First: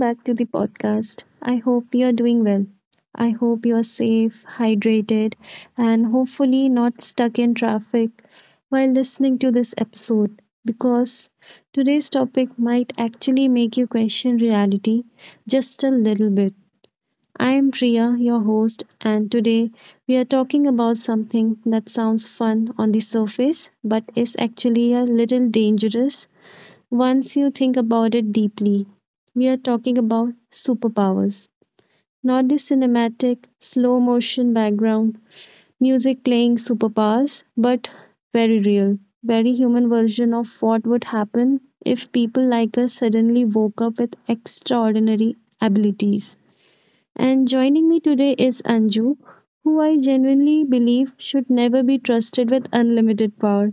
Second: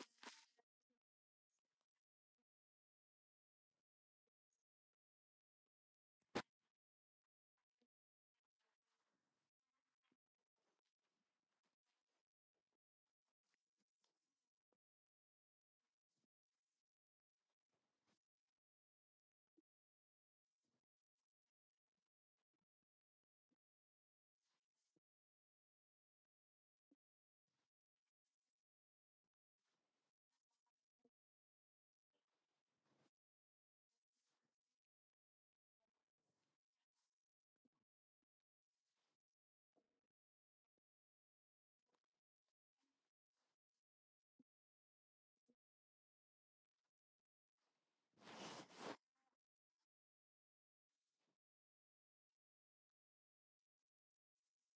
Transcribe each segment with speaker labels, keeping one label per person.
Speaker 1: back to the podcast. I hope you're doing well. I hope you're safe, hydrated, and hopefully not stuck in traffic while listening to this episode because today's topic might actually make you question reality just a little bit. I am Priya, your host, and today we are talking about something that sounds fun on the surface but is actually a little dangerous once you think about it deeply. We are talking about superpowers, not the cinematic, slow motion background, music playing superpowers, but very real, very human version of what would happen if people like us suddenly woke up with extraordinary abilities. And joining me today is Anju, who I genuinely believe should never be trusted with unlimited power.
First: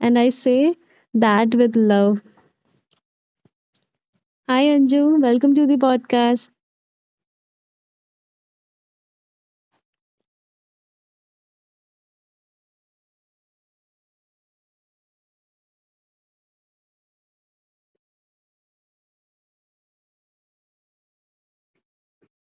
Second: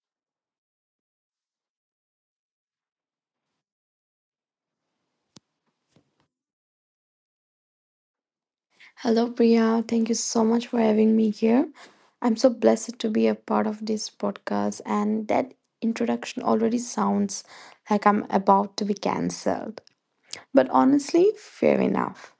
Speaker 1: And I say that with love. Hi Anju, welcome to the podcast.
Speaker 2: Hello, Priya. Thank you so much for having me here. I'm so blessed to be a part of this podcast, and that introduction already sounds like I'm about to be cancelled. But honestly, fair enough.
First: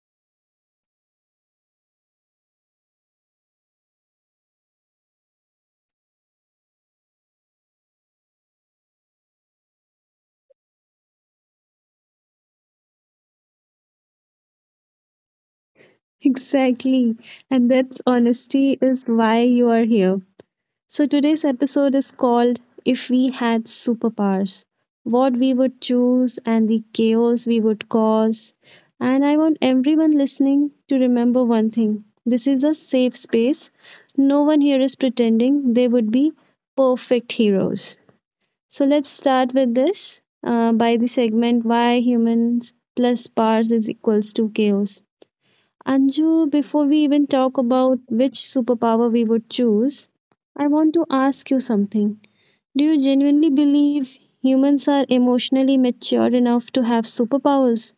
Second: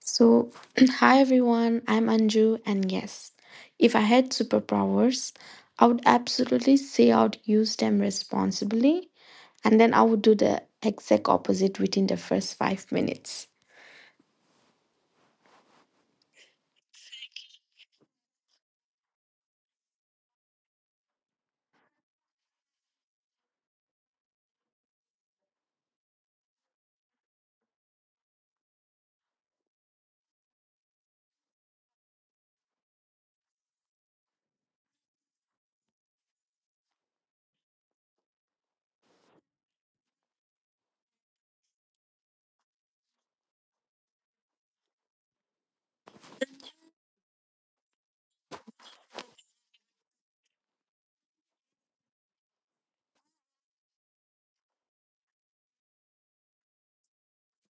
Speaker 2: So, hi everyone, I'm Anju, and yes, if I had superpowers, I would absolutely say I would use them responsibly, and then I would do the exact opposite within the first 5 minutes.
Speaker 1: Exactly. And that's honesty is why you are here. So today's episode is called If We Had Superpowers. What we would choose and the chaos we would cause. And I want everyone listening to remember one thing. This is a safe space. No one here is pretending they would be perfect heroes. So let's start with this by the segment why humans plus powers is equals to chaos. Anju, before we even talk about which superpower we would choose, I want to ask you something. Do you genuinely believe humans are emotionally mature enough to have superpowers?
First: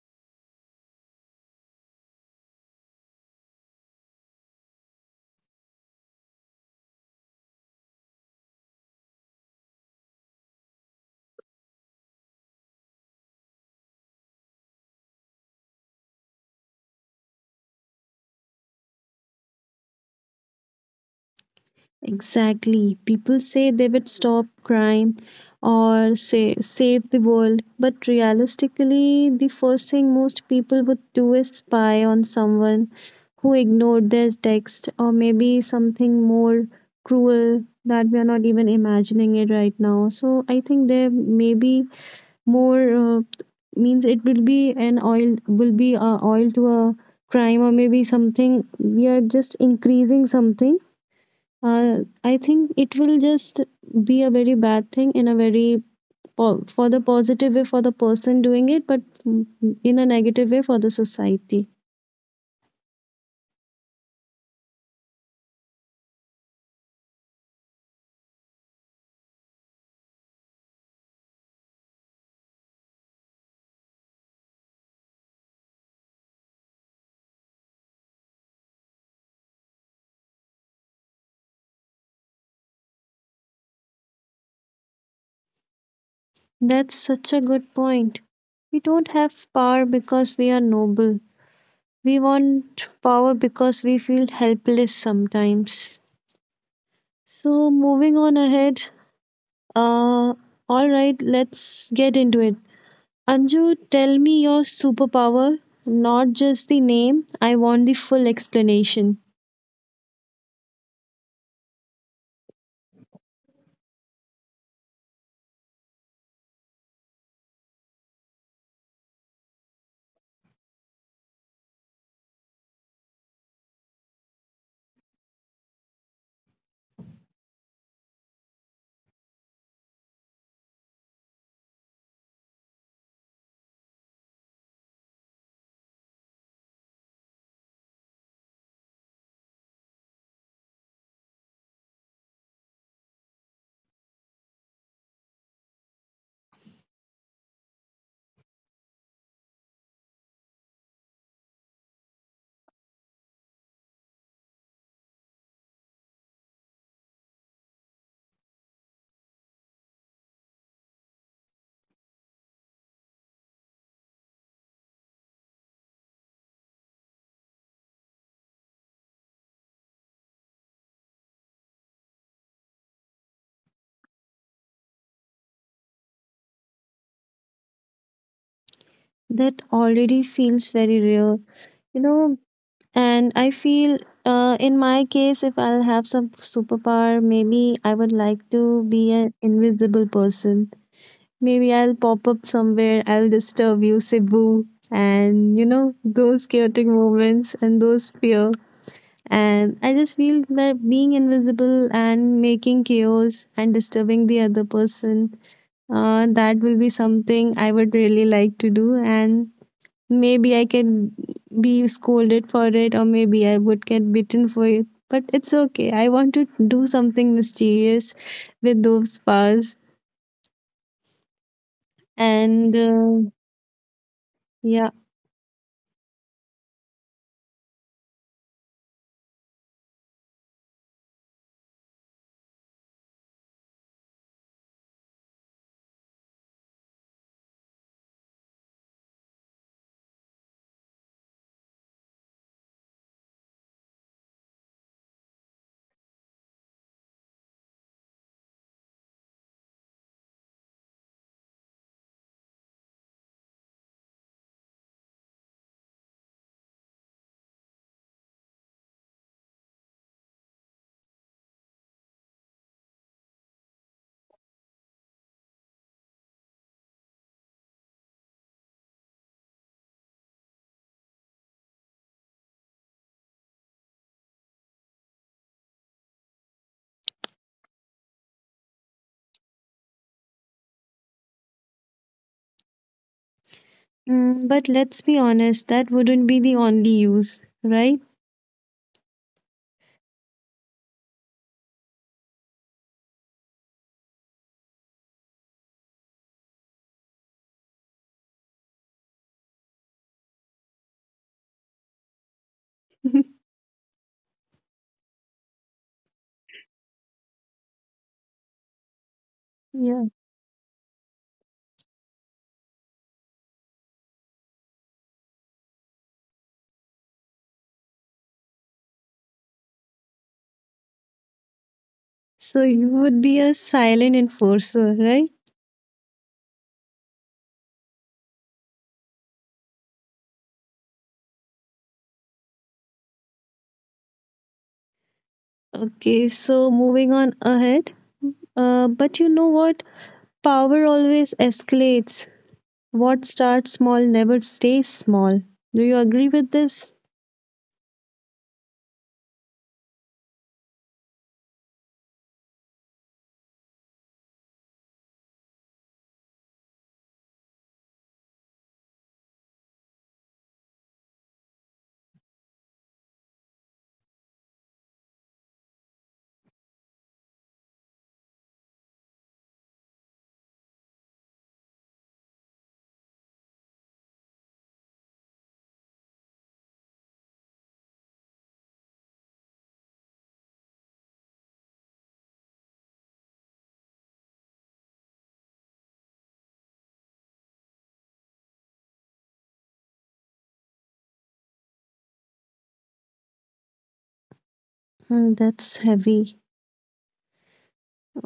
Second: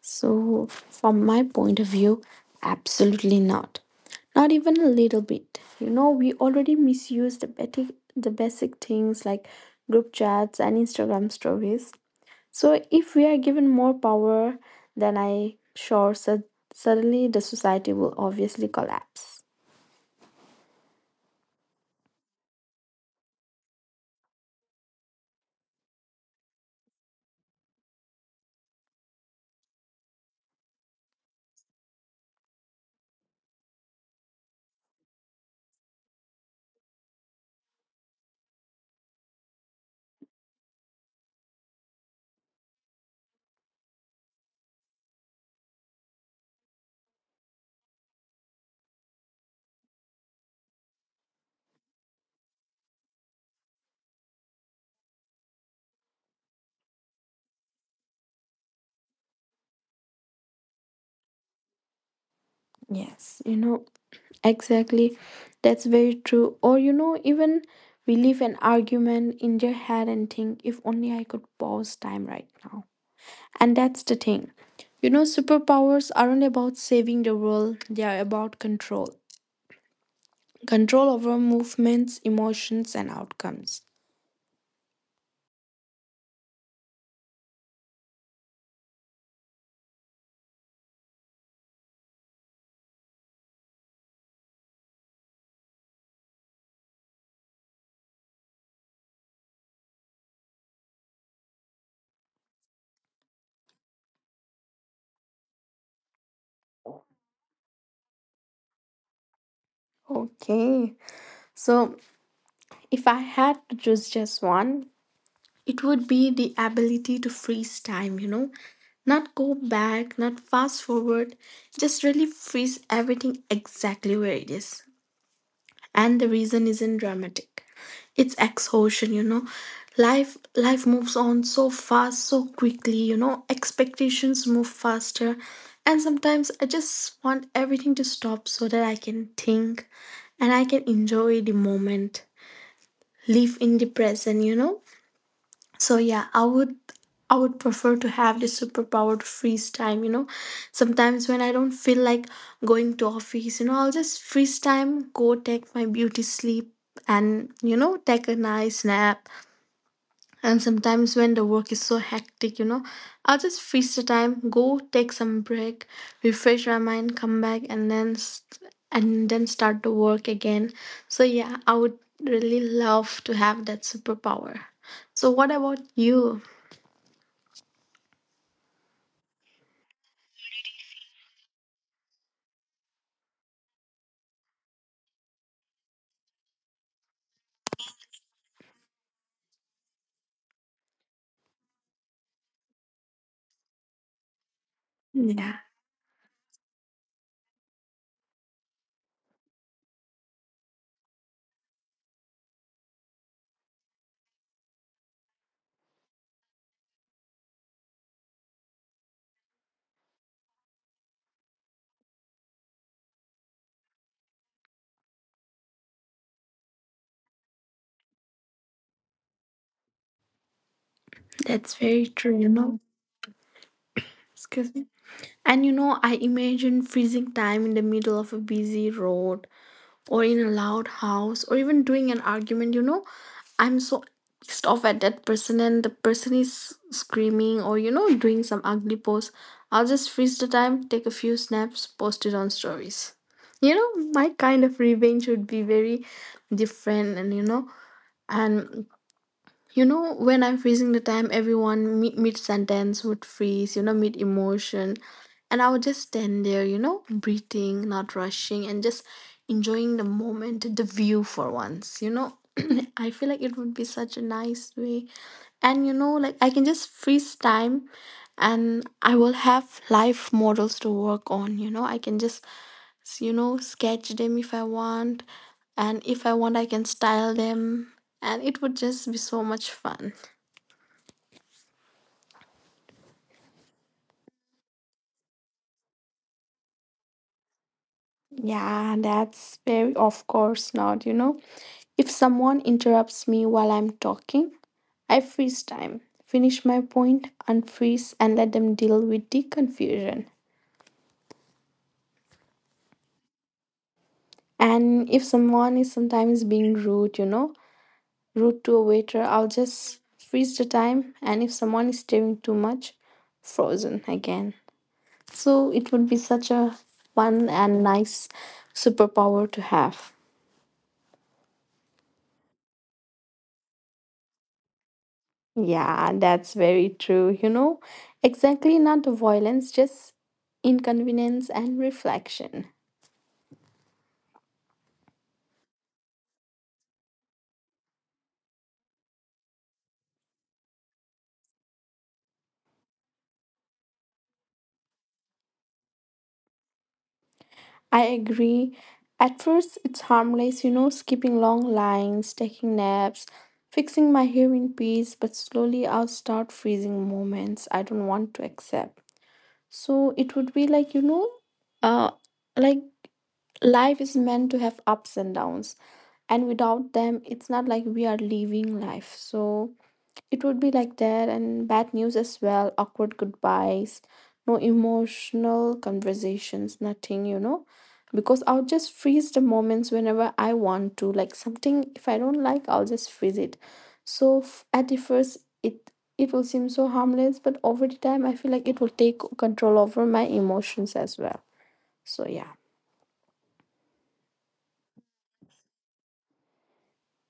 Speaker 2: So, from my point of view, absolutely not. Not even a little bit. You know, we already misuse the basic things like group chats and Instagram stories. So, if we are given more power, then suddenly the society will obviously collapse.
Speaker 1: Exactly. People say they would stop crime or say save the world, but realistically, the first thing most people would do is spy on someone who ignored their text or maybe something more cruel that we are not even imagining it right now. So I think there may be more means it will be an oil will be a oil to a crime or maybe something we are just increasing something. I think it will just be a very bad thing in a very for the positive way for the person doing it, but in a negative way for the society.
Speaker 2: Yes, you know, exactly. That's very true. Or, you know, even we leave an argument in their head and think, if only I could pause time right now. And that's the thing. You know, superpowers aren't about saving the world, they are about control. Control over movements, emotions, and outcomes.
Speaker 1: That's such a good point. We don't have power because we are noble. We want power because we feel helpless sometimes. So moving on ahead. Uh, all right, let's get into it. Anju, tell me your superpower, not just the name. I want the full explanation.
Speaker 2: Okay, so if I had to choose just one, it would be the ability to freeze time, you know, not go back, not fast forward, just really freeze everything exactly where it is. And the reason isn't dramatic, it's exhaustion, you know. Life moves on so fast, so quickly, you know, expectations move faster, and sometimes I just want everything to stop so that I can think and I can enjoy the moment, live in the present, you know. So yeah, I would prefer to have this superpower to freeze time, you know. Sometimes when I don't feel like going to office, you know, I'll just freeze time, go take my beauty sleep, and, you know, take a nice nap. And sometimes when the work is so hectic, you know, I'll just freeze the time, go take some break, refresh my mind, come back, and then start the work again. So yeah, I would really love to have that superpower. So what about you?
Speaker 1: That already feels very real, you know. And I feel, in my case, if I'll have some superpower, maybe I would like to be an invisible person. Maybe I'll pop up somewhere, I'll disturb you, Cebu, and you know,
Speaker 2: Yeah,
Speaker 1: those chaotic moments and those fear. And I just feel that being invisible and making chaos and disturbing the other person, that will be something I would really like to do. And maybe I can be scolded for it, or maybe I would get bitten for it. But it's okay. I want to do something mysterious with those powers.
Speaker 2: that's
Speaker 1: And
Speaker 2: very true, you know.
Speaker 1: yeah.
Speaker 2: Excuse me. And you know, I imagine freezing time in the middle of a busy road or in a loud house or even doing an argument, you know. I'm so pissed off at that person and the person is screaming or, you know, doing some ugly pose. I'll just freeze the time, take a few snaps, post it on stories. You know, my kind of revenge would be very different and, you know, and you know, when I'm freezing the time, everyone mid sentence would freeze, you know, mid emotion. And I would just stand there, you know, breathing, not rushing, and just enjoying the moment, the view, for once, you know. I feel like it would be such a nice way. And you know, like, I can just freeze time, and I will have life models to work on, you know. I can just, you know, sketch them if I want, and if I want, I can style them, and it would just be so much fun.
Speaker 1: Mm, but let's be honest, that wouldn't be the only use, right?
Speaker 2: Yeah, that's very— of course not, you know. If someone interrupts me while I'm talking, I freeze time, finish my point, unfreeze, and let them deal with the confusion. And if someone is sometimes being rude, you know, rude to a waiter,
Speaker 1: Yeah.
Speaker 2: I'll just freeze the time. And if someone is staring too much, frozen again. So it would be such a fun and nice superpower to have.
Speaker 1: So you would be a silent enforcer, right?
Speaker 2: Yeah, that's very true. You know, exactly, not the violence, just inconvenience and reflection.
Speaker 1: Okay, so moving on ahead. But you know what? Power always escalates. What starts small never stays small. Do you agree with this?
Speaker 2: I agree. At first, it's harmless, you know, skipping long lines, taking naps, fixing my hair in peace, but slowly I'll start freezing moments I don't want to accept. So it would be like, you know, uh, like, life is meant to have ups and downs, and without them, it's not like we are living life. So it would be like that, and bad news as well, awkward goodbyes, no emotional conversations, nothing, you know. Because I'll just freeze the moments whenever I want to. Like something, if I don't like, I'll just freeze it. So at the first, it will seem so harmless, but over the time, I feel like it will take control over my emotions as well. So yeah,
Speaker 1: Hmm, that's heavy.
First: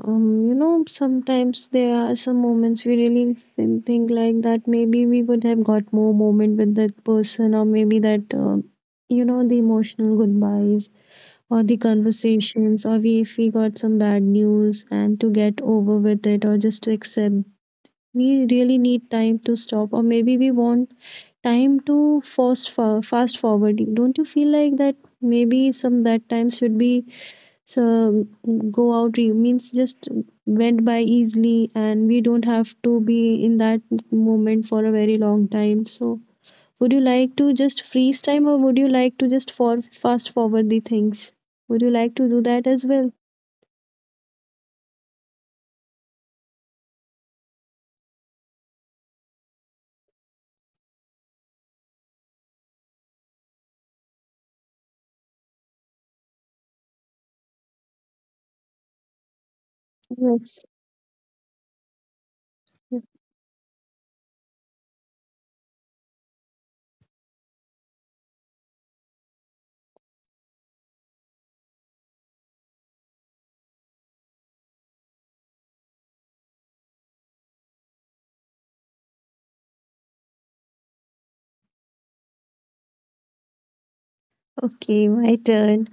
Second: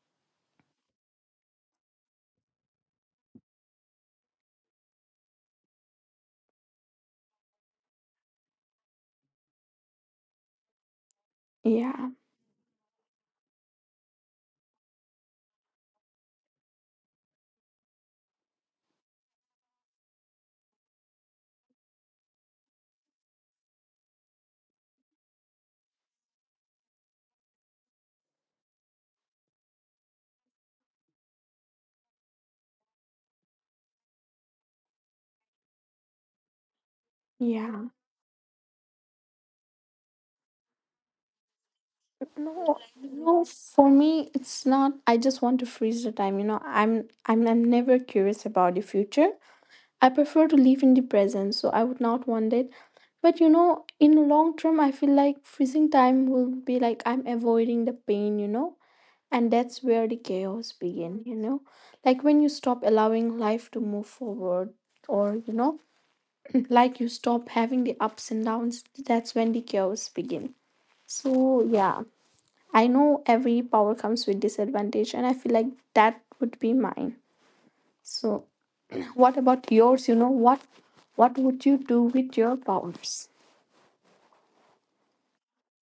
Speaker 1: You know, sometimes there are some moments we really think like that maybe we would have got more moment with that person, or maybe that, you know, the emotional goodbyes or the
Speaker 2: yeah,
Speaker 1: conversations or we, if we got some bad news and to get over with it or just to accept we really need time to stop or maybe we want time to fast forward. Don't you feel like that maybe some that time should be so means just went by easily and we don't have to be in that moment for a very long time. So would you like to just
Speaker 2: yeah.
Speaker 1: freeze time or would you like to just for fast forward the things? Would you like to do that
Speaker 2: No,
Speaker 1: as well?
Speaker 2: no, for me it's not. I just want to freeze the time, you know. I'm never curious about the future. I prefer to live in the present, so I would not want it. But you know, in the long term, I feel like freezing time will be like I'm avoiding the pain, you know. And that's where the
Speaker 1: Yes.
Speaker 2: chaos begin, you know. Like when you stop allowing life to move forward, or you know, like you stop having the ups and downs, that's when the chaos begin. So yeah. I know every power comes with disadvantage, and I feel like that would be mine. So, what about yours? You know what? What would you do with your powers?
Speaker 1: Okay, my turn.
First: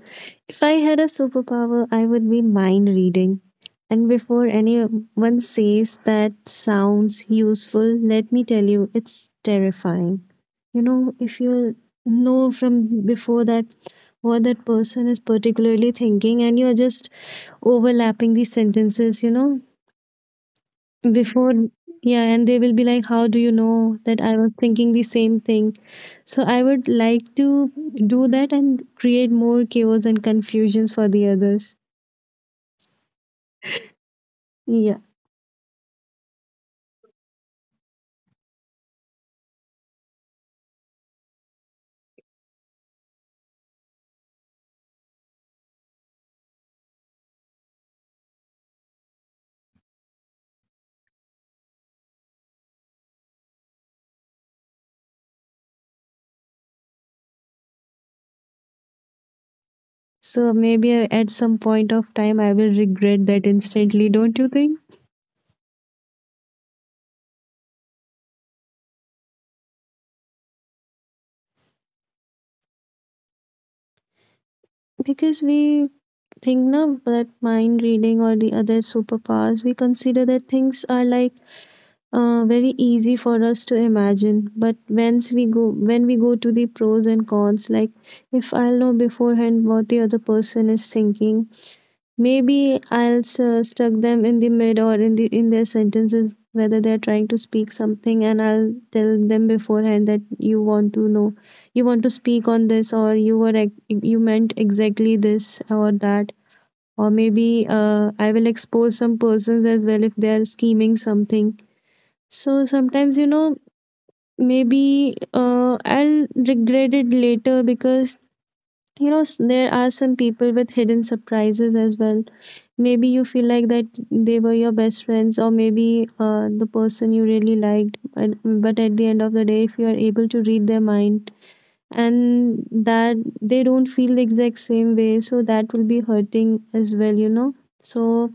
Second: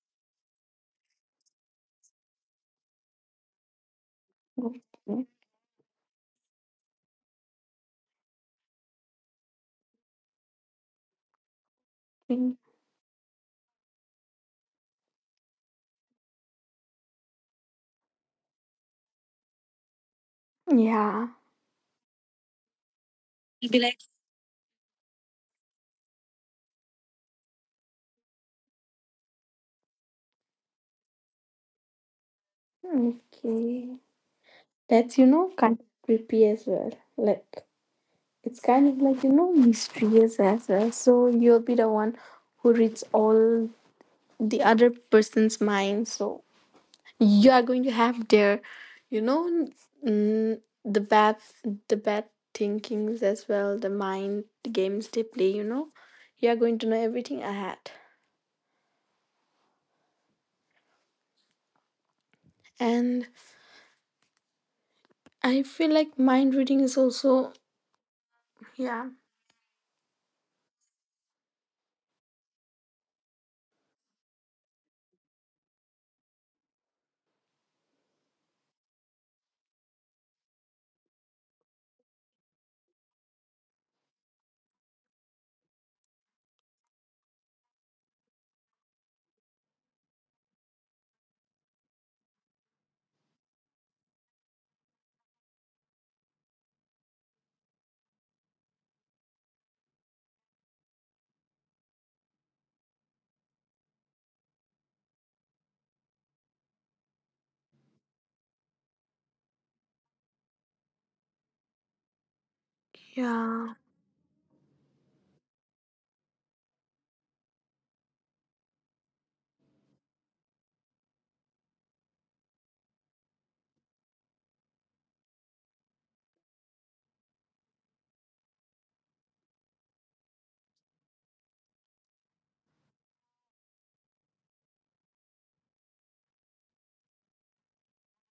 Speaker 1: If I had a superpower, I would be mind reading. And before
Speaker 2: Okay.
Speaker 1: anyone says that sounds useful, let me tell you, it's terrifying. You know, if you know from before that what that person is particularly thinking and you're just overlapping these sentences, you know,
Speaker 2: Yeah.
Speaker 1: before, yeah, and they will be like, how do you know that I was thinking the same thing? So I would like to do that and create more chaos and confusions for the others.
Speaker 2: Okay. That's, you know, kind of
Speaker 1: Yeah,
Speaker 2: creepy as well. Like, it's kind of like, you know, mysterious as well. So you'll be the one who reads all the other person's mind. So you are going to have their, you know n- mm, the bad thinkings as well, the mind, the games they play, you know. You are going to know everything ahead. And I feel like mind reading is also— yeah.
Speaker 1: so maybe at some point of time I will regret that instantly, don't you think? Because we think now that mind reading or the other superpowers we consider that things are like very easy for us to imagine, but once we go when we go to the pros and cons, like if I'll know beforehand what the other person is thinking, maybe I'll stuck them in the mid or in the in their sentences whether they're trying to speak something, and I'll tell them beforehand that you want to know, you want to speak on this, or you were you meant exactly this or that, or maybe I will expose some persons as well if they are scheming something. So sometimes, you know,
Speaker 2: Yeah.
Speaker 1: maybe I'll regret it later because, you know, there are some people with hidden surprises as well. Maybe you feel like that they were your best friends, or maybe the person you really liked. But at the end of the day, if you are able to read their mind and that they don't feel the exact same way, so that will be hurting as well, you know. So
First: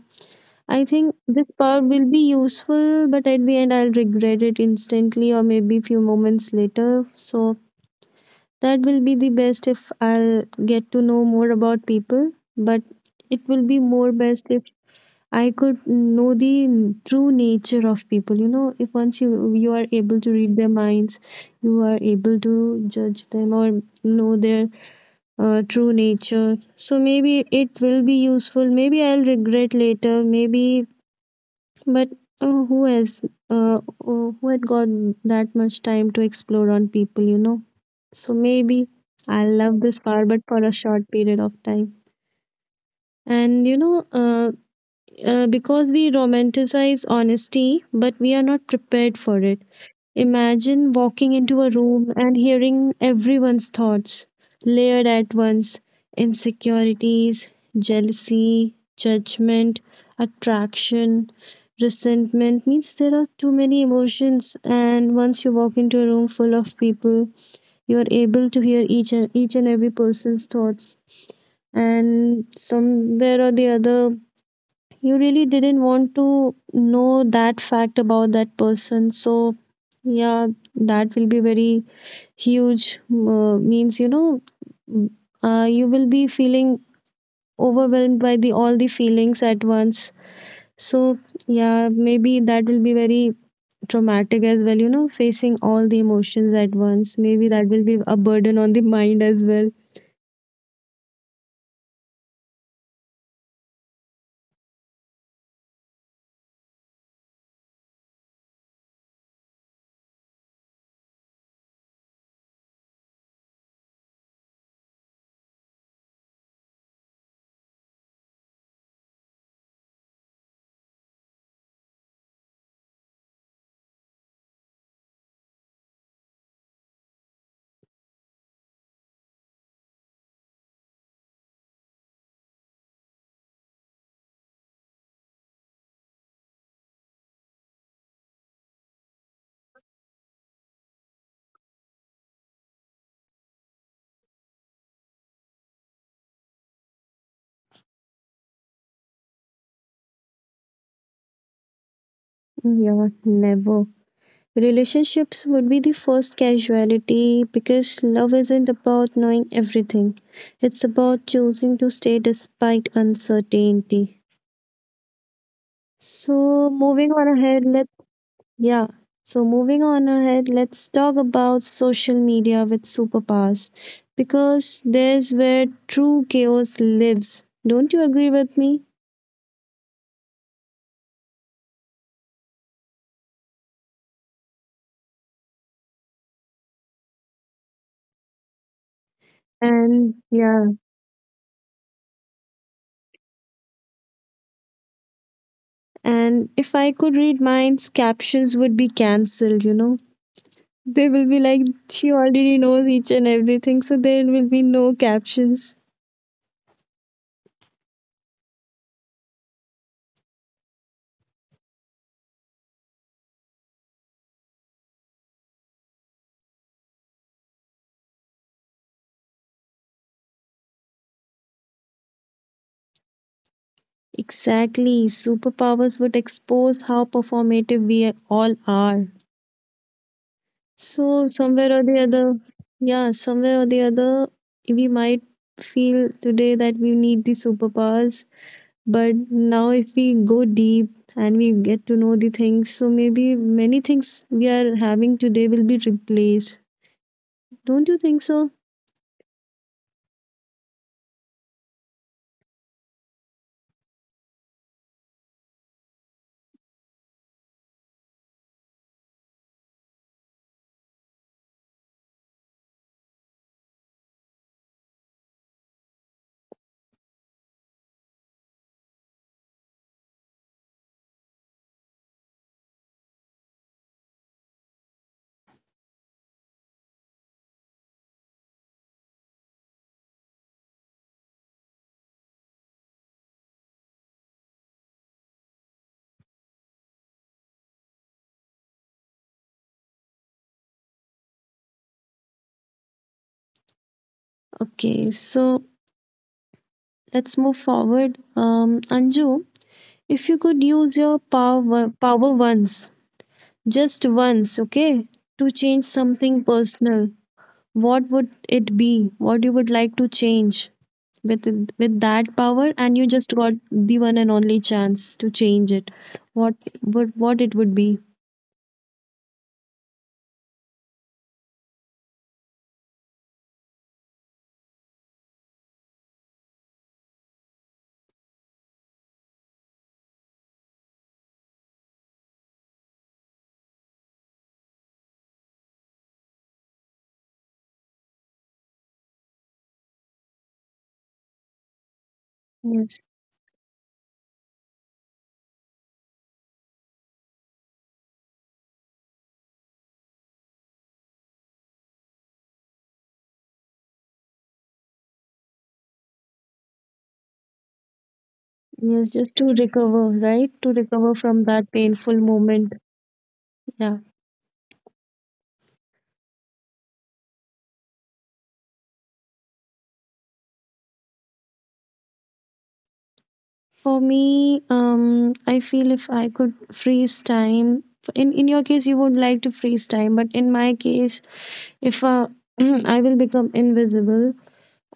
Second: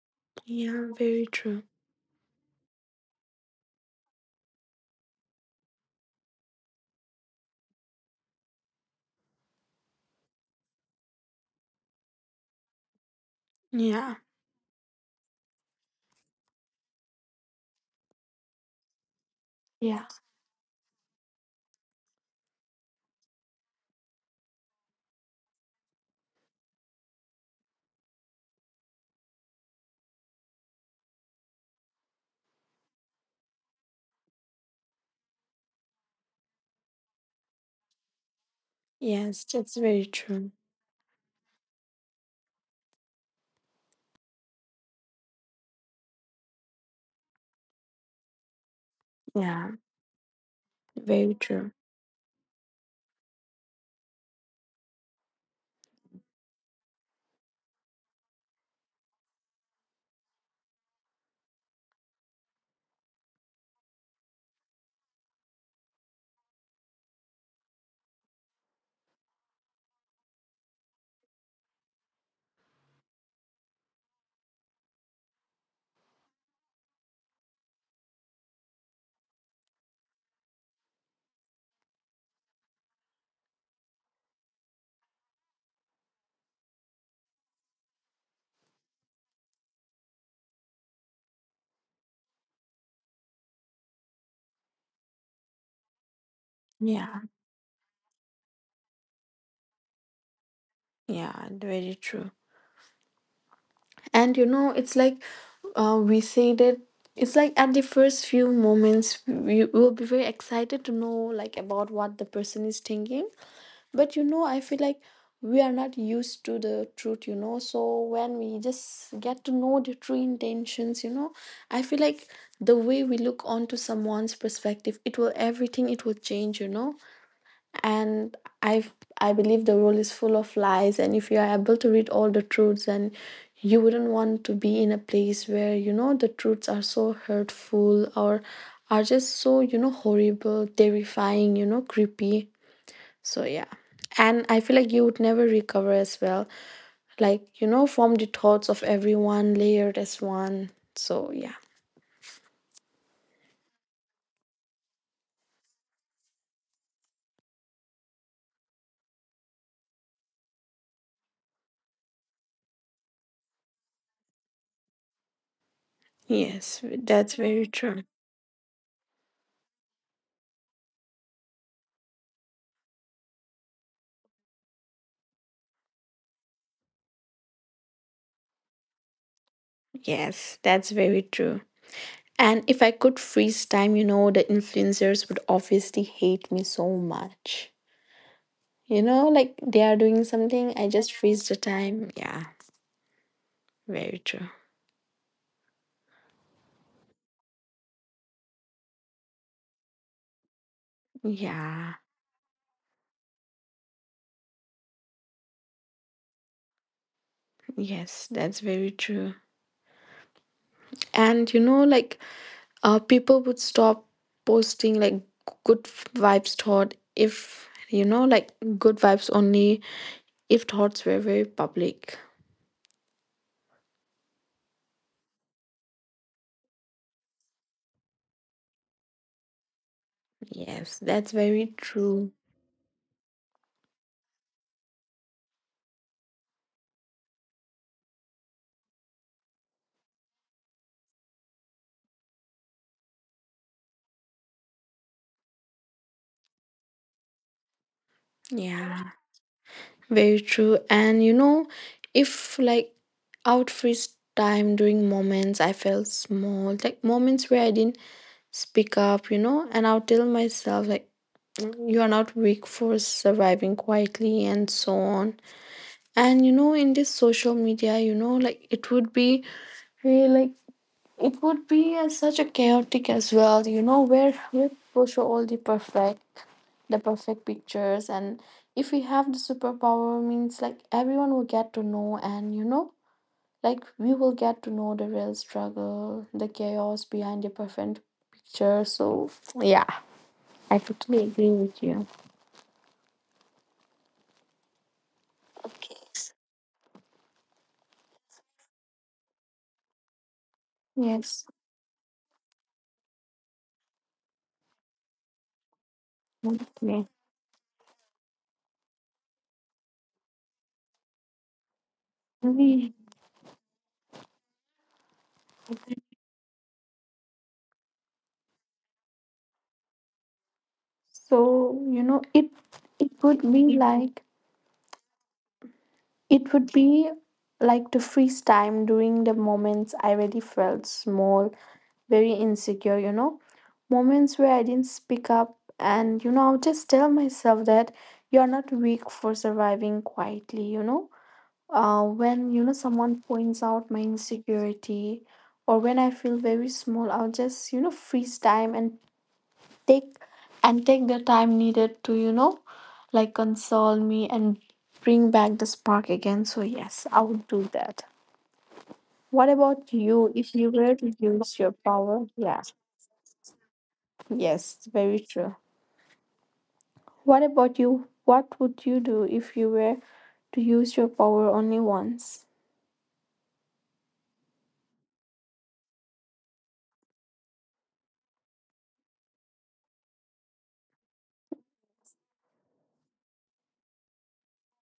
Speaker 1: I
Speaker 2: Yeah,
Speaker 1: think
Speaker 2: very
Speaker 1: this
Speaker 2: true.
Speaker 1: power will be useful, but at the end, I'll regret it instantly or maybe few moments later. So, that will be the best if I'll get to know more about people, but it will be more
Speaker 2: Yeah.
Speaker 1: best if I could know the true nature of people. You know, if once you are
Speaker 2: Yeah.
Speaker 1: able to read their minds, you are able to judge them or know their true nature. So maybe it will be useful. Maybe I'll regret later. Maybe but who has who had got that much time to explore on people, you know? So maybe I
Speaker 2: Yes, that's
Speaker 1: love this
Speaker 2: very
Speaker 1: power, but
Speaker 2: true.
Speaker 1: for a short period of time. And you know, because we romanticize honesty, but we are not prepared for
Speaker 2: Yeah,
Speaker 1: it. Imagine
Speaker 2: very
Speaker 1: walking
Speaker 2: true.
Speaker 1: into a room and hearing everyone's thoughts, layered at once: insecurities, jealousy, judgment, attraction, resentment. Means there are too many emotions, and once you walk into a room full of people, you are able to hear each and every person's thoughts. And somewhere or the other, you really didn't want to know that fact about that person. So, yeah, that will be very huge. Means, you know, you will be feeling overwhelmed by the all the feelings at once. So, yeah, maybe that will be very traumatic as well, you know, facing all the emotions at once.
Speaker 2: Yeah.
Speaker 1: Maybe that will be a burden on the mind as well.
Speaker 2: Yeah, very true. And you know, it's like, we say that it's like, at the first few moments we will be very excited to know, like, about what the person is thinking. But you know, I feel like we are not used to the truth, you know. So when we just get to know the true intentions, you know, I feel like the way we look onto someone's perspective, it will— everything it will change, you know. And i I believe the world is full of lies, and if you are able to read all the truths, and you wouldn't want to be in a place where, you know, the truths are so hurtful or are just, so, you know, horrible, terrifying, you know, creepy. So yeah. And I feel like you would never recover as well, like, you know, from the thoughts of everyone layered as one. So yeah.
Speaker 1: Yeah, never. Relationships would be the first casualty because love isn't about knowing everything. It's about choosing to stay despite uncertainty. So
Speaker 2: Yes,
Speaker 1: moving on
Speaker 2: that's
Speaker 1: ahead,
Speaker 2: very
Speaker 1: let,
Speaker 2: true.
Speaker 1: yeah. So moving on ahead, let's talk about social media with superpowers because there's where true chaos lives. Don't you agree with me?
Speaker 2: Yes, that's very true. And if I could freeze time, you know, the influencers would obviously hate me so much. You know, like, they are doing
Speaker 1: And
Speaker 2: something, I
Speaker 1: yeah,
Speaker 2: just freeze the time. Yeah, very true.
Speaker 1: and if I could read minds, captions would be cancelled, you know. They will be like,
Speaker 2: Yeah,
Speaker 1: she already knows each and everything, so there will be no captions.
Speaker 2: yes, that's very true. And you know, like, people would stop posting, like, good vibes thought, if you know, like, good vibes only, if thoughts were very public.
Speaker 1: Exactly. Superpowers would expose how performative we all are.
Speaker 2: Yes,
Speaker 1: So,
Speaker 2: that's
Speaker 1: somewhere
Speaker 2: very
Speaker 1: or the
Speaker 2: true.
Speaker 1: other, yeah, somewhere or the other, we might feel today that we need the superpowers. But now, if we go deep and we get to know the things, so maybe many things we are having today will be replaced. Don't you think so?
Speaker 2: Yeah. Very true. And you know, if like, out freeze time during moments I felt small, like moments where I didn't speak up, you know, and I'll tell myself like, "Mm, you are not weak for surviving quietly," and so on. And you know, in this social media, you know, like, it would be really like— it would be, such a chaotic as well, you know, where we push all the perfect pictures, and if we have the superpower, means like everyone will get to know, and you know, like we will get to know the real struggle, the chaos behind the perfect picture. So yeah, I totally agree with you.
Speaker 1: Okay, so
Speaker 2: Okay.
Speaker 1: let's move forward. Anju, if you could use your
Speaker 2: Yes.
Speaker 1: power once, just once, okay, to change something personal,
Speaker 2: Okay.
Speaker 1: what would it be? What you would like to change with with that power, and
Speaker 2: Mm.
Speaker 1: you just got the one and only chance to change it. What would what it would be?
Speaker 2: So you know, it— it could be like— it would be like to freeze time during the moments I really felt small, very insecure, you know. Moments where I didn't speak up, and you know, I'll just tell myself that you're not weak for surviving quietly, you know. When you know someone
Speaker 1: Yes,
Speaker 2: points out my insecurity, or when I feel very small, I'll just, you know, freeze time and take— and take the time needed to, you know, like console me and bring back the spark again. So yes, I would do that.
Speaker 1: yes,
Speaker 2: What
Speaker 1: just to
Speaker 2: about you,
Speaker 1: recover,
Speaker 2: if you
Speaker 1: right?
Speaker 2: were
Speaker 1: To
Speaker 2: to
Speaker 1: recover
Speaker 2: use your
Speaker 1: from that
Speaker 2: power?
Speaker 1: painful
Speaker 2: Yeah.
Speaker 1: moment. Yeah.
Speaker 2: Yes, very true. What about you? What would you do if you were to use your power only once?
Speaker 1: For me, I feel if I could freeze time, in your case, you would like to freeze time, but in my case, if I will become invisible,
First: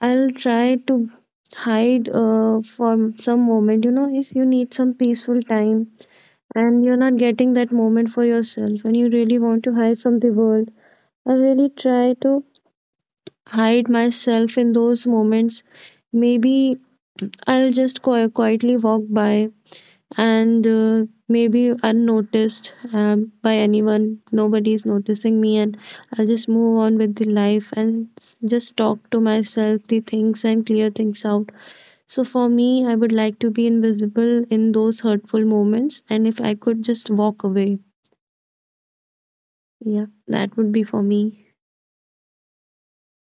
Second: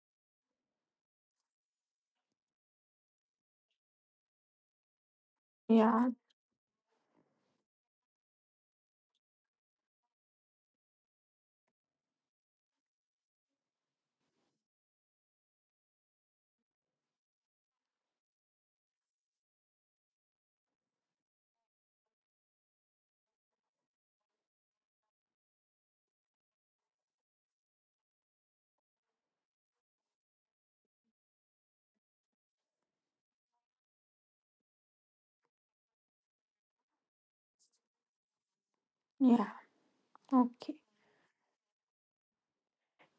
Speaker 1: I'll try to hide for some moment. You know, if you need some peaceful time
Speaker 2: Yeah.
Speaker 1: and you're not getting that moment for yourself, and you really want to hide from the world, I really try to hide myself in those moments. Maybe I'll just quietly walk by and maybe unnoticed by anyone. Nobody is noticing me, and I'll just move on with the life and just talk to myself the things and clear things out. So for me, I would like to be invisible in those hurtful moments, and if I could just walk away,
Speaker 2: Yeah.
Speaker 1: yeah, that would be
Speaker 2: Okay.
Speaker 1: for me,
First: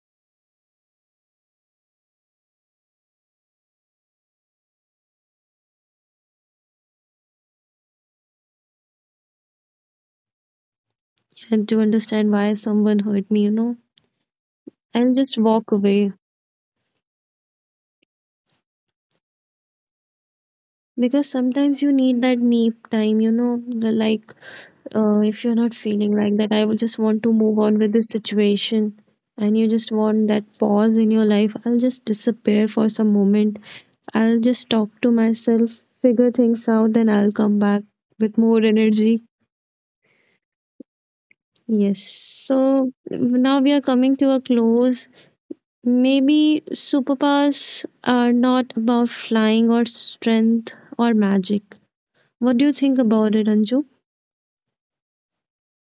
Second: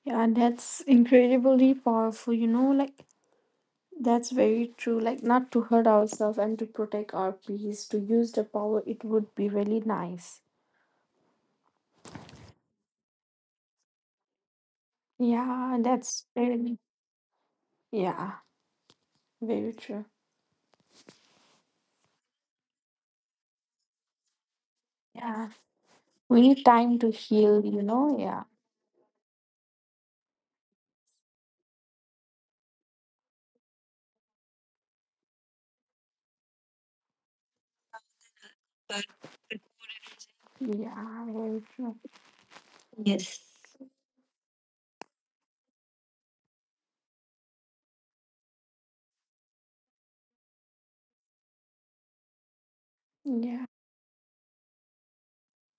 Speaker 2: Yeah, that's incredibly powerful, you know, like— that's very true. Like, not to hurt ourselves and to protect our peace, to use the power, it would be really nice.
Speaker 1: and to understand why someone hurt me, and just walk
Speaker 2: Yeah,
Speaker 1: away,
Speaker 2: that's very— yeah, very true.
Speaker 1: because sometimes you need that me time, the like if
Speaker 2: Yeah,
Speaker 1: you're not feeling like
Speaker 2: we
Speaker 1: that, I
Speaker 2: need
Speaker 1: would just
Speaker 2: time to
Speaker 1: want to move
Speaker 2: heal,
Speaker 1: on
Speaker 2: you
Speaker 1: with this
Speaker 2: know? Yeah,
Speaker 1: situation, and you just want that pause in your life, I'll just disappear for some moment. I'll just talk to myself, figure things out, then I'll come back with more energy.
Speaker 2: yeah, very true.
Speaker 1: Yes. So
Speaker 2: Yes.
Speaker 1: now we are coming to a close. Maybe superpowers are not about flying or strength or magic. What do you think about it,
Speaker 2: Yeah.
Speaker 1: Anju?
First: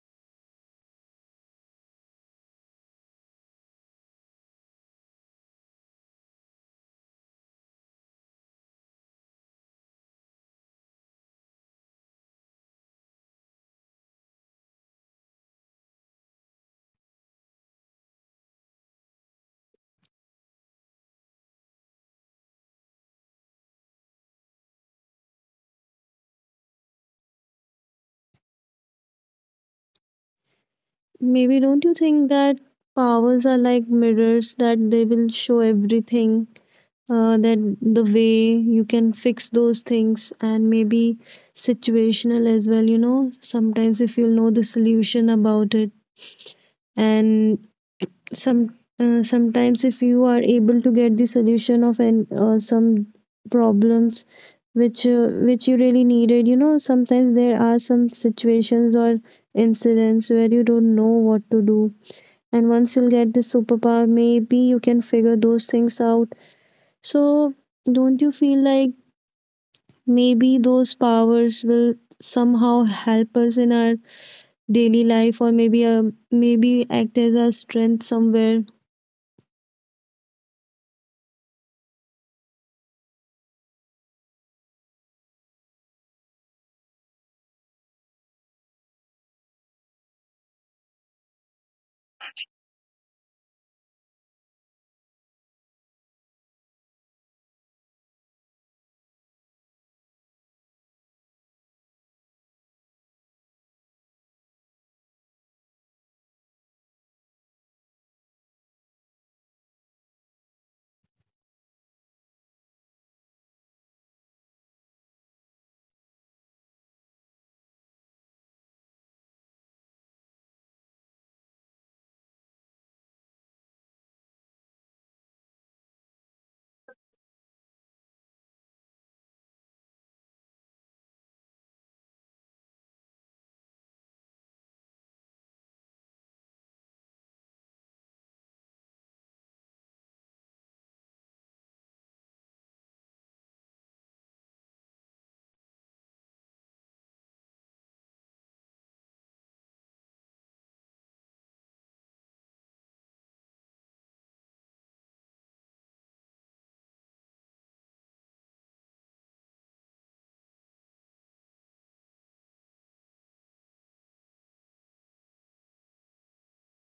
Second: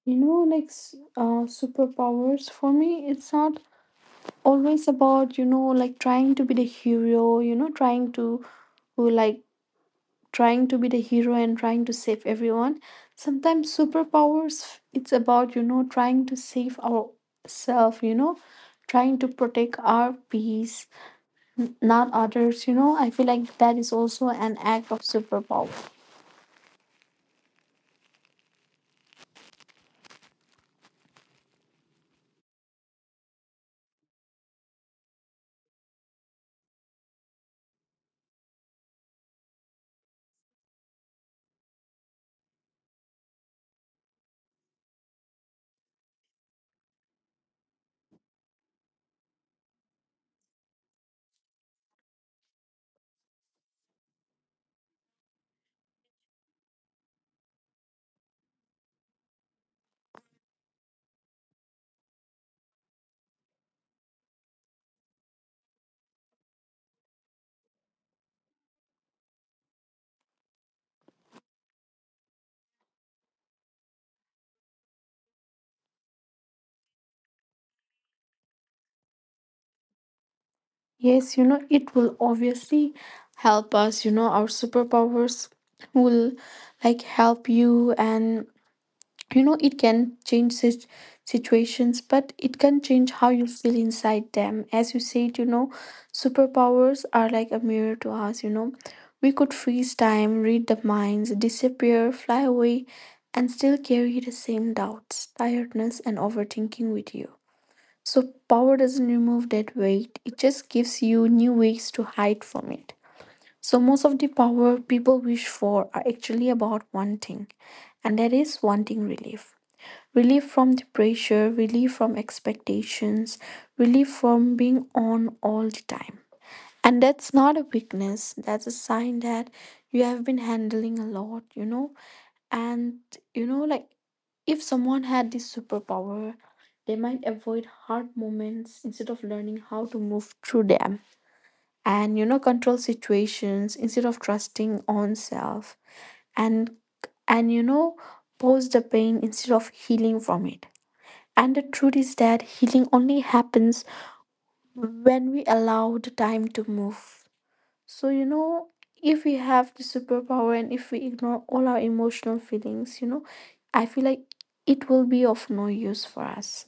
Speaker 2: Superpowers for me, it's not always about, like trying to be the hero, who like trying to be the hero and trying to save everyone. Sometimes superpowers, it's about, trying to save ourselves, trying to protect our peace, not others. I feel like that is also an act of superpower.
Speaker 1: Maybe don't you think that powers are like mirrors that they will show everything, that the way you can fix those things, and maybe situational as well? You know, sometimes if you know the solution about it, and some sometimes if you are able to get the solution of an some problems which you really needed. You know, sometimes there are some situations or incidents where you don't know what to do, and once you'll get this superpower maybe you can figure those things out. So don't you feel like maybe those powers will somehow help us in our daily life, or maybe act as our strength somewhere?
Speaker 2: Yes, you know it will obviously help us, you know. Our superpowers will like help you, and you know it can change situations, but it can change how you feel inside them. As you said, you know, superpowers are like a mirror to us, you know. We could freeze time, read the minds, disappear, fly away, and still carry the same doubts, tiredness and overthinking with you. So power doesn't remove that weight, it just gives you new ways to hide from it. So most of the power people wish for are actually about one thing, and that is wanting relief. Relief from the pressure, relief from expectations, relief from being on all the time. And that's not a weakness, that's a sign that you have been handling a lot, you know. And you know, like If someone had this superpower, they might avoid hard moments instead of learning how to move through them, and you know control situations instead of trusting on self, and and pause the pain instead of healing from it. And the truth is that healing only happens when we allow the time to move. So, you know, if we have the superpower and if we ignore all our emotional feelings, you know, I feel like it will be of no use for us.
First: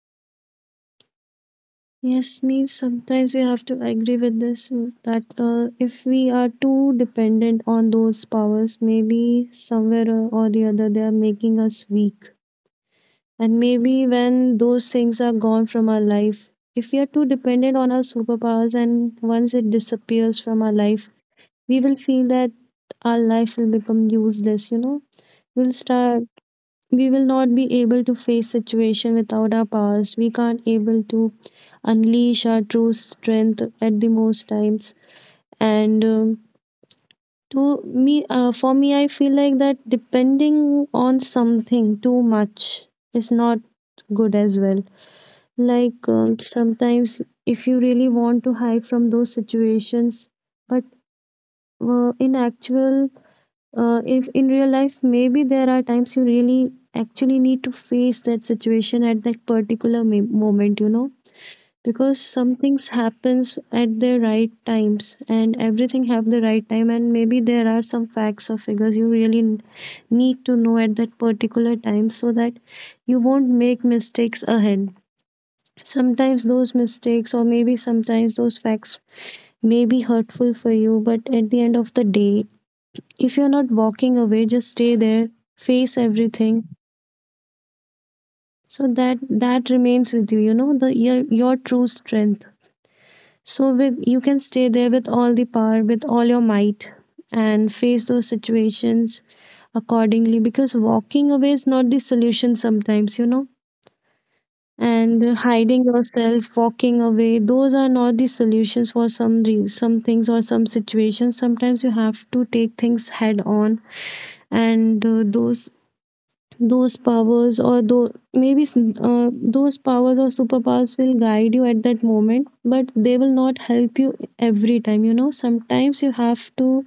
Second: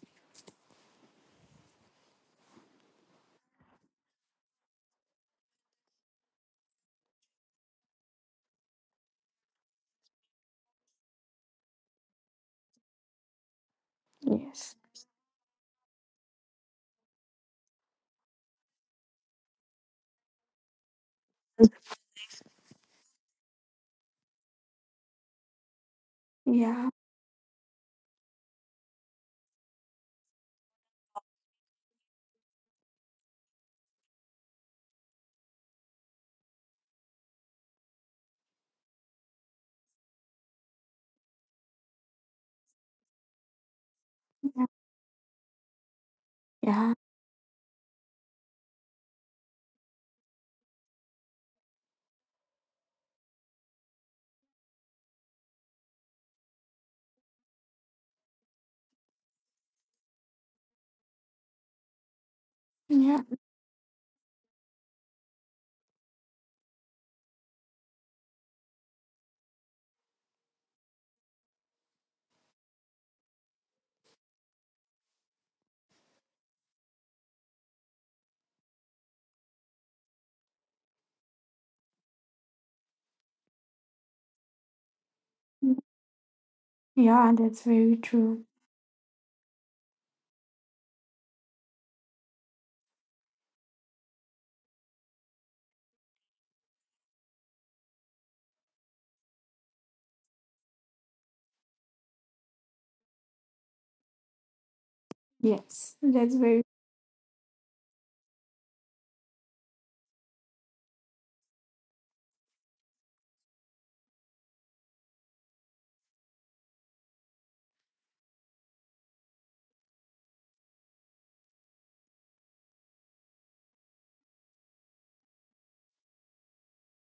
Speaker 1: Yes, means sometimes we have to agree with this, that if we are too dependent on those powers, maybe somewhere or the other they are making us weak. And maybe when
Speaker 2: Yes.
Speaker 1: those things are gone from our life, if we are too dependent on our superpowers and once it disappears from our life, we will feel that our life will become useless, you know. We'll start
Speaker 2: Yeah.
Speaker 1: we will not be able to face situation without our powers. We can't able to unleash our true strength at the most times. And for me, I feel like that depending on something too much is not good as
Speaker 2: Yeah.
Speaker 1: well, like
Speaker 2: Yeah.
Speaker 1: sometimes if you really want to hide from those situations, but in actual, if in real life maybe there are times you really actually need to face that situation at that particular moment, you know, because some things
Speaker 2: Yeah.
Speaker 1: happens at the right times and everything have the right time, and maybe there are some facts or figures you really need to know at that particular time, so that you won't make mistakes ahead. Sometimes those mistakes, or maybe sometimes those facts, may be hurtful for you, but at the end of the day, if you're not walking away, just stay there, face everything,
Speaker 2: Yeah. That's very true.
Speaker 1: so that that remains with you. You know the your true strength. So with you can stay there with all the power, with all your might, and face those situations accordingly. Because walking away is not the solution. Sometimes you know, and
Speaker 2: Yes.
Speaker 1: hiding
Speaker 2: That's very.
Speaker 1: yourself, walking away, those are not the solutions for some things or some situations. Sometimes you have to take things head on. And those powers or superpowers will guide you at that moment, but they will not help you every time. You know, sometimes you have to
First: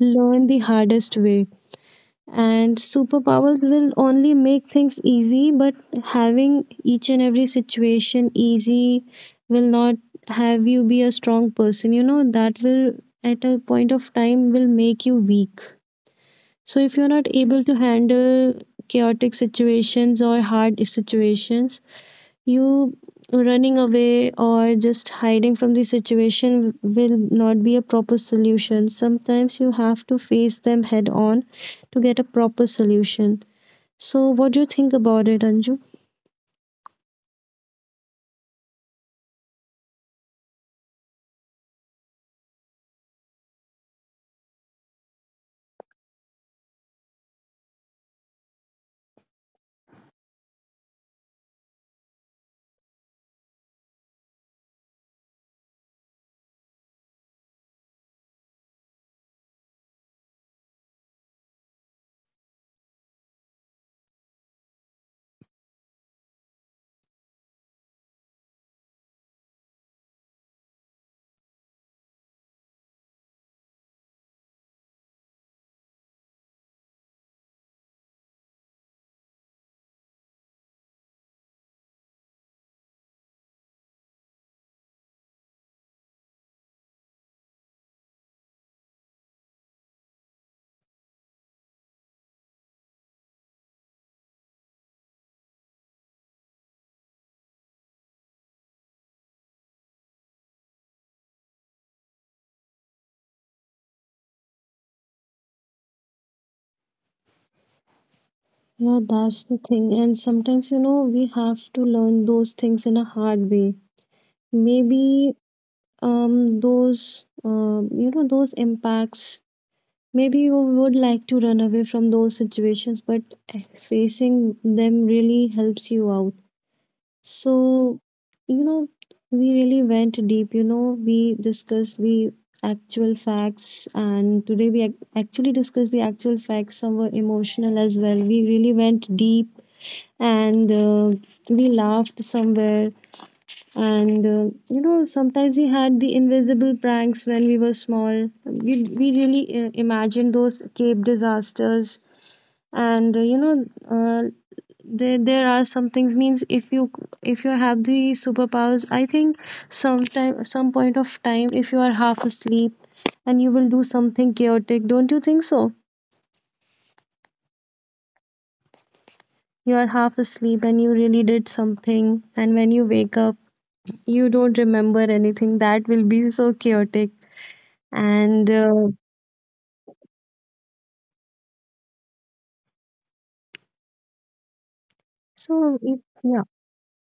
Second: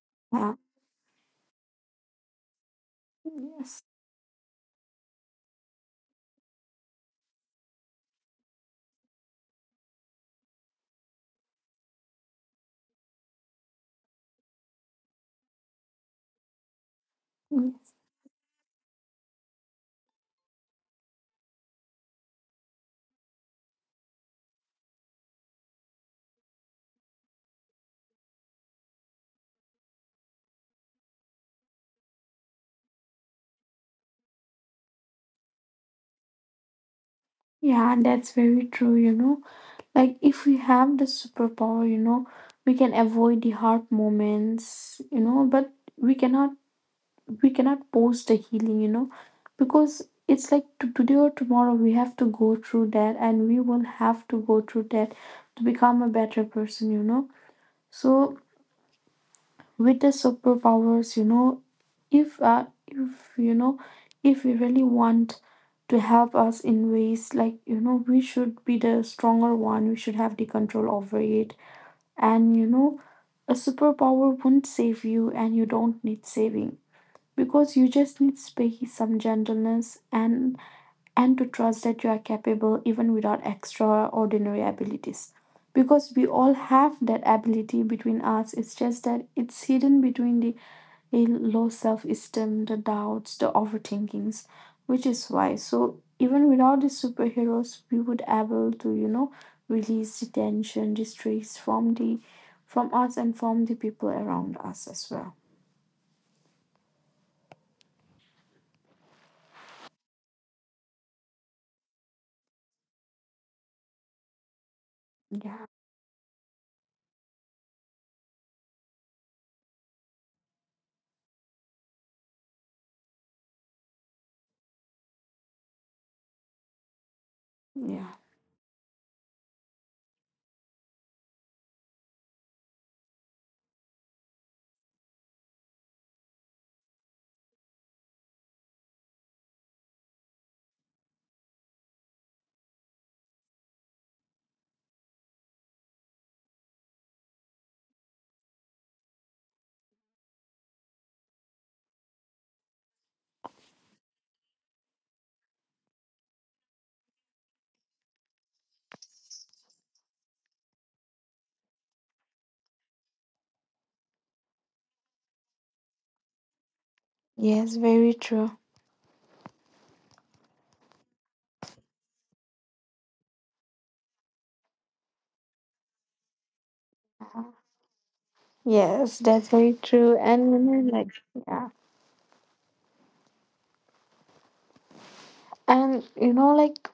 Speaker 1: learn
Speaker 2: Yeah.
Speaker 1: the hardest way, and superpowers
Speaker 2: Yes.
Speaker 1: will only make things easy, but having each and every situation easy will not have you be a strong person. You know, that will at a point of time will make you weak. So if you're not able to handle chaotic situations or hard situations, you running away or just hiding from the situation will not be a proper solution. Sometimes you have to face them head on to get a proper solution. So what do you think about it, Anju?
Speaker 2: Yeah, that's very true, you know. Like if we have the superpower, you know, we can avoid the hard moments, you know, but we cannot post the healing, you know, because it's like to today or tomorrow we have to go through that, and we will have to go through that to become a better person, you know. So with the superpowers, you know if you know if we really want to help us in ways, like you know we should be the stronger one, we should have the control over it. And you know, a superpower won't save you, and you don't need saving, because you just need space, some gentleness, and to trust that you are capable even without extraordinary abilities. Because we all have that ability between us, it's just that it's hidden between the a low self esteem, the doubts, the overthinkings, which is why. So even without the superheroes, we would able to you know release the tension, the stress from the from us and from the people around us as well.
Speaker 1: Yeah, that's the thing, and sometimes, you know, we have to learn those things in a hard way. Maybe
Speaker 2: Yeah,
Speaker 1: those you know, those impacts, maybe you would like to run away from those situations, but facing them really helps you out. So,
Speaker 2: yeah.
Speaker 1: you know, we really went deep, you know, we discussed the actual facts, and today we actually discussed the actual facts, some were emotional as well. We really went deep, and we laughed somewhere, and you know, sometimes we had the invisible pranks when we were small. We really imagined those cape disasters, and you know, there are some things, means, if you have the superpowers, I think some point of time, if you are half asleep and you will do something chaotic, don't you think so?
Speaker 2: Yes, very true.
Speaker 1: You are half asleep and you really did something, and when you wake up you don't remember anything, that will be so chaotic.
Speaker 2: Uh-huh.
Speaker 1: And
Speaker 2: Yes, that's very true. And you know, like, yeah, and
Speaker 1: yeah.
Speaker 2: you know, like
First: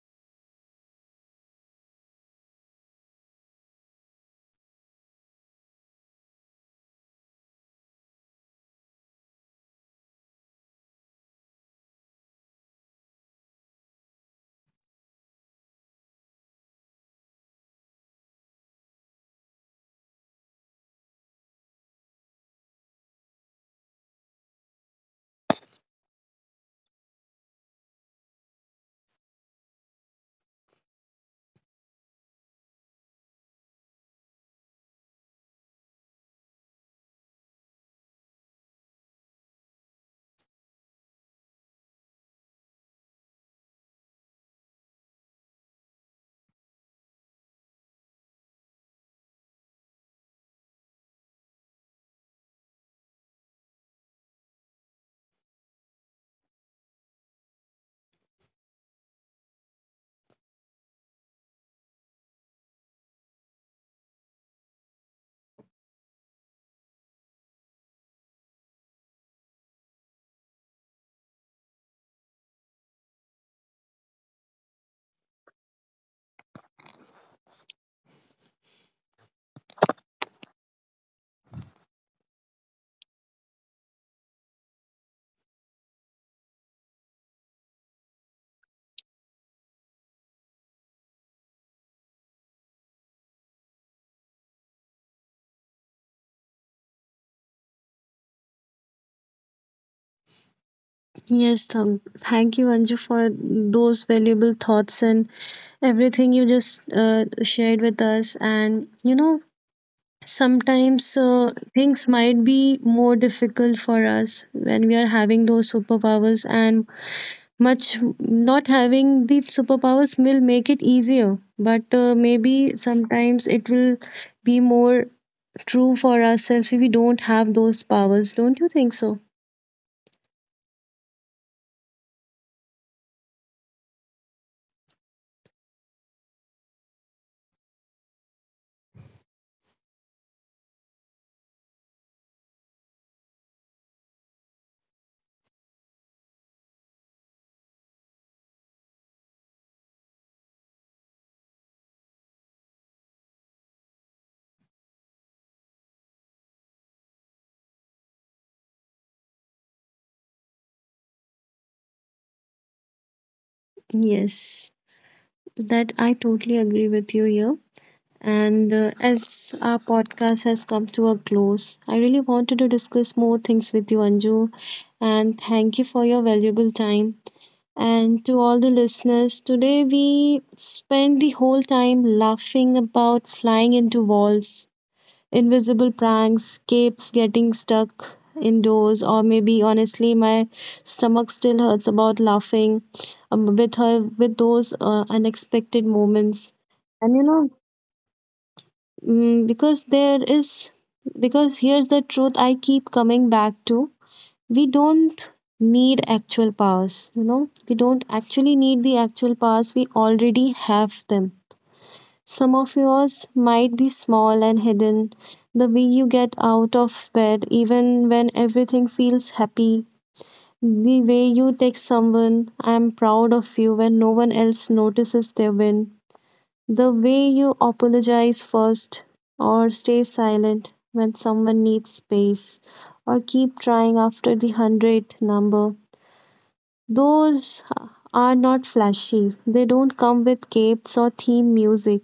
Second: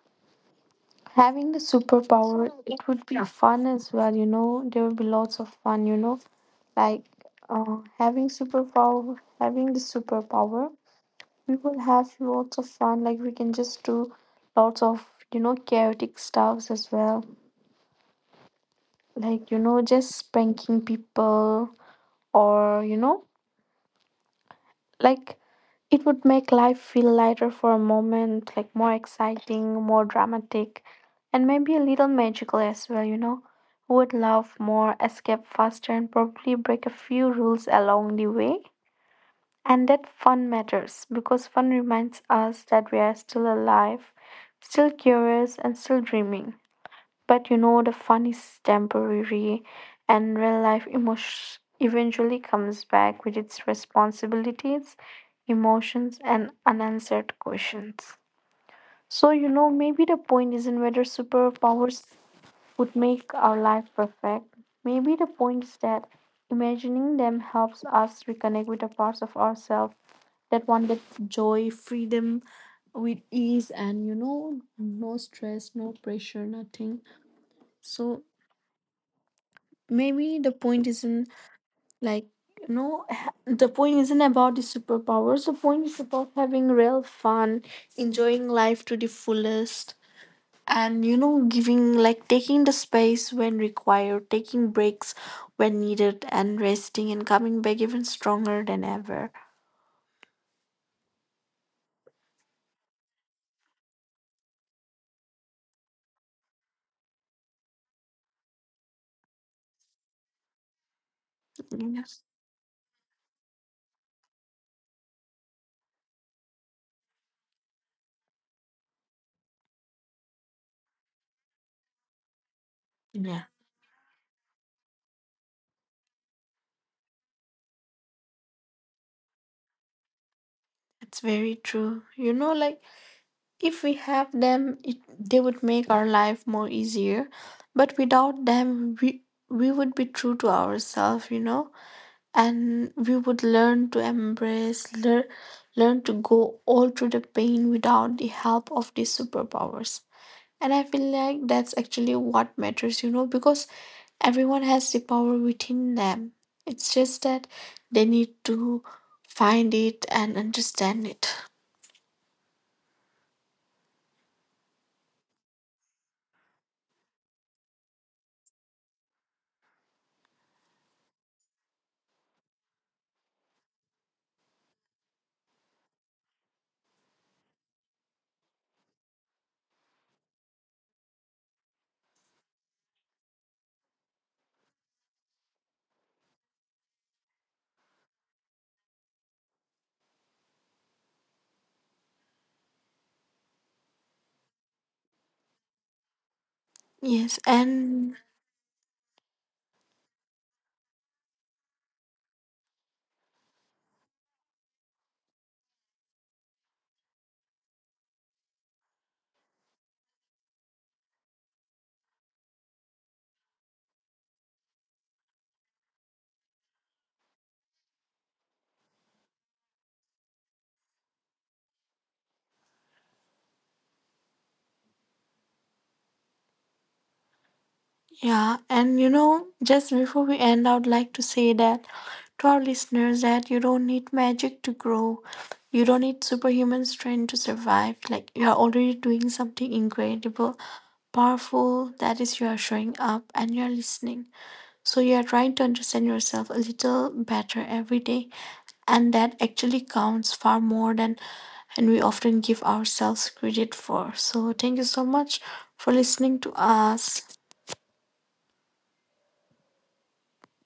Speaker 2: having the superpower, it would be fun as well. You know, there would be lots of fun. Like having the superpower, we will have lots of fun. Like we can just do lots of, you know, chaotic stuffs as well. Like, you know, just pranking people, or you know, like, it would make life feel lighter for a moment, like more exciting, more dramatic, and maybe a little magical as well, you know. Who would love more escape faster and probably break a few rules along the way. And that fun matters, because fun reminds us that we are still alive, still curious, and still dreaming. But you know, the fun is temporary, and real life emotion eventually comes back with its responsibilities, emotions, and unanswered questions. So, you know, maybe the point isn't whether superpowers would make our life perfect. Maybe the point is that imagining them helps us reconnect with the parts of ourselves that one gets joy, freedom with ease, and you know, no stress, no pressure, nothing. So maybe the point isn't, like the point isn't about the superpowers, the point is about having real fun, enjoying life to the fullest, and you know, giving like taking the space when required, taking breaks when needed, and resting and coming back even stronger than ever.
Speaker 1: Yes, thank you, Anju, for those valuable thoughts and everything you just shared with us. And you know, sometimes things
Speaker 2: Yes.
Speaker 1: might be more difficult for us when we are having those superpowers, and much not having the superpowers will make it easier. But maybe sometimes
Speaker 2: Yeah,
Speaker 1: it will be more true for ourselves if we don't have those powers. Don't you think so?
Speaker 2: it's very true, you know. Like if we have them, they would make our life more easier. But without them, we would be true to ourselves, you know, and we would learn to embrace, learn to go all through the pain without the help of these superpowers. And I feel like that's actually what matters, you know, because everyone has the power within them. It's just that they need to find it and understand it.
Speaker 1: Yes. That I totally agree with you here. And as our podcast has come to a close, I really wanted to discuss more things with you, Anju. And thank you for your valuable time. And to all the listeners, today we spent the whole time laughing about flying into walls,
Speaker 2: Yes,
Speaker 1: invisible
Speaker 2: and
Speaker 1: pranks, capes getting stuck indoors, or maybe honestly, my stomach still hurts about laughing with her, with those unexpected moments. And you know, mm, because there is, because here's the truth I keep coming back to: we don't need actual powers, you know, we don't actually need the actual powers, we
Speaker 2: yeah, and you
Speaker 1: already
Speaker 2: know,
Speaker 1: have
Speaker 2: just
Speaker 1: them.
Speaker 2: before we end, I would like
Speaker 1: Some
Speaker 2: to
Speaker 1: of
Speaker 2: say that
Speaker 1: yours might
Speaker 2: to
Speaker 1: be
Speaker 2: our
Speaker 1: small
Speaker 2: listeners
Speaker 1: and
Speaker 2: that you
Speaker 1: hidden.
Speaker 2: don't need
Speaker 1: The way
Speaker 2: magic
Speaker 1: you
Speaker 2: to
Speaker 1: get
Speaker 2: grow.
Speaker 1: out of
Speaker 2: You don't
Speaker 1: bed,
Speaker 2: need
Speaker 1: even
Speaker 2: superhuman
Speaker 1: when
Speaker 2: strength to
Speaker 1: everything feels
Speaker 2: survive. Like you
Speaker 1: happy.
Speaker 2: are already doing
Speaker 1: The
Speaker 2: something
Speaker 1: way you text
Speaker 2: incredible,
Speaker 1: someone, "I am
Speaker 2: powerful.
Speaker 1: proud
Speaker 2: That
Speaker 1: of you,"
Speaker 2: is, you are
Speaker 1: when no
Speaker 2: showing
Speaker 1: one
Speaker 2: up
Speaker 1: else
Speaker 2: and you are
Speaker 1: notices their
Speaker 2: listening.
Speaker 1: win.
Speaker 2: So you are
Speaker 1: The
Speaker 2: trying to
Speaker 1: way
Speaker 2: understand
Speaker 1: you
Speaker 2: yourself a
Speaker 1: apologize
Speaker 2: little better
Speaker 1: first,
Speaker 2: every day,
Speaker 1: or stay
Speaker 2: and that
Speaker 1: silent when
Speaker 2: actually
Speaker 1: someone
Speaker 2: counts
Speaker 1: needs
Speaker 2: far more than
Speaker 1: space, or
Speaker 2: and we
Speaker 1: keep
Speaker 2: often
Speaker 1: trying
Speaker 2: give
Speaker 1: after the
Speaker 2: ourselves credit
Speaker 1: 100th
Speaker 2: for.
Speaker 1: number.
Speaker 2: So thank you so much for
Speaker 1: Those
Speaker 2: listening to
Speaker 1: are
Speaker 2: us.
Speaker 1: not flashy. They don't come with capes or theme music,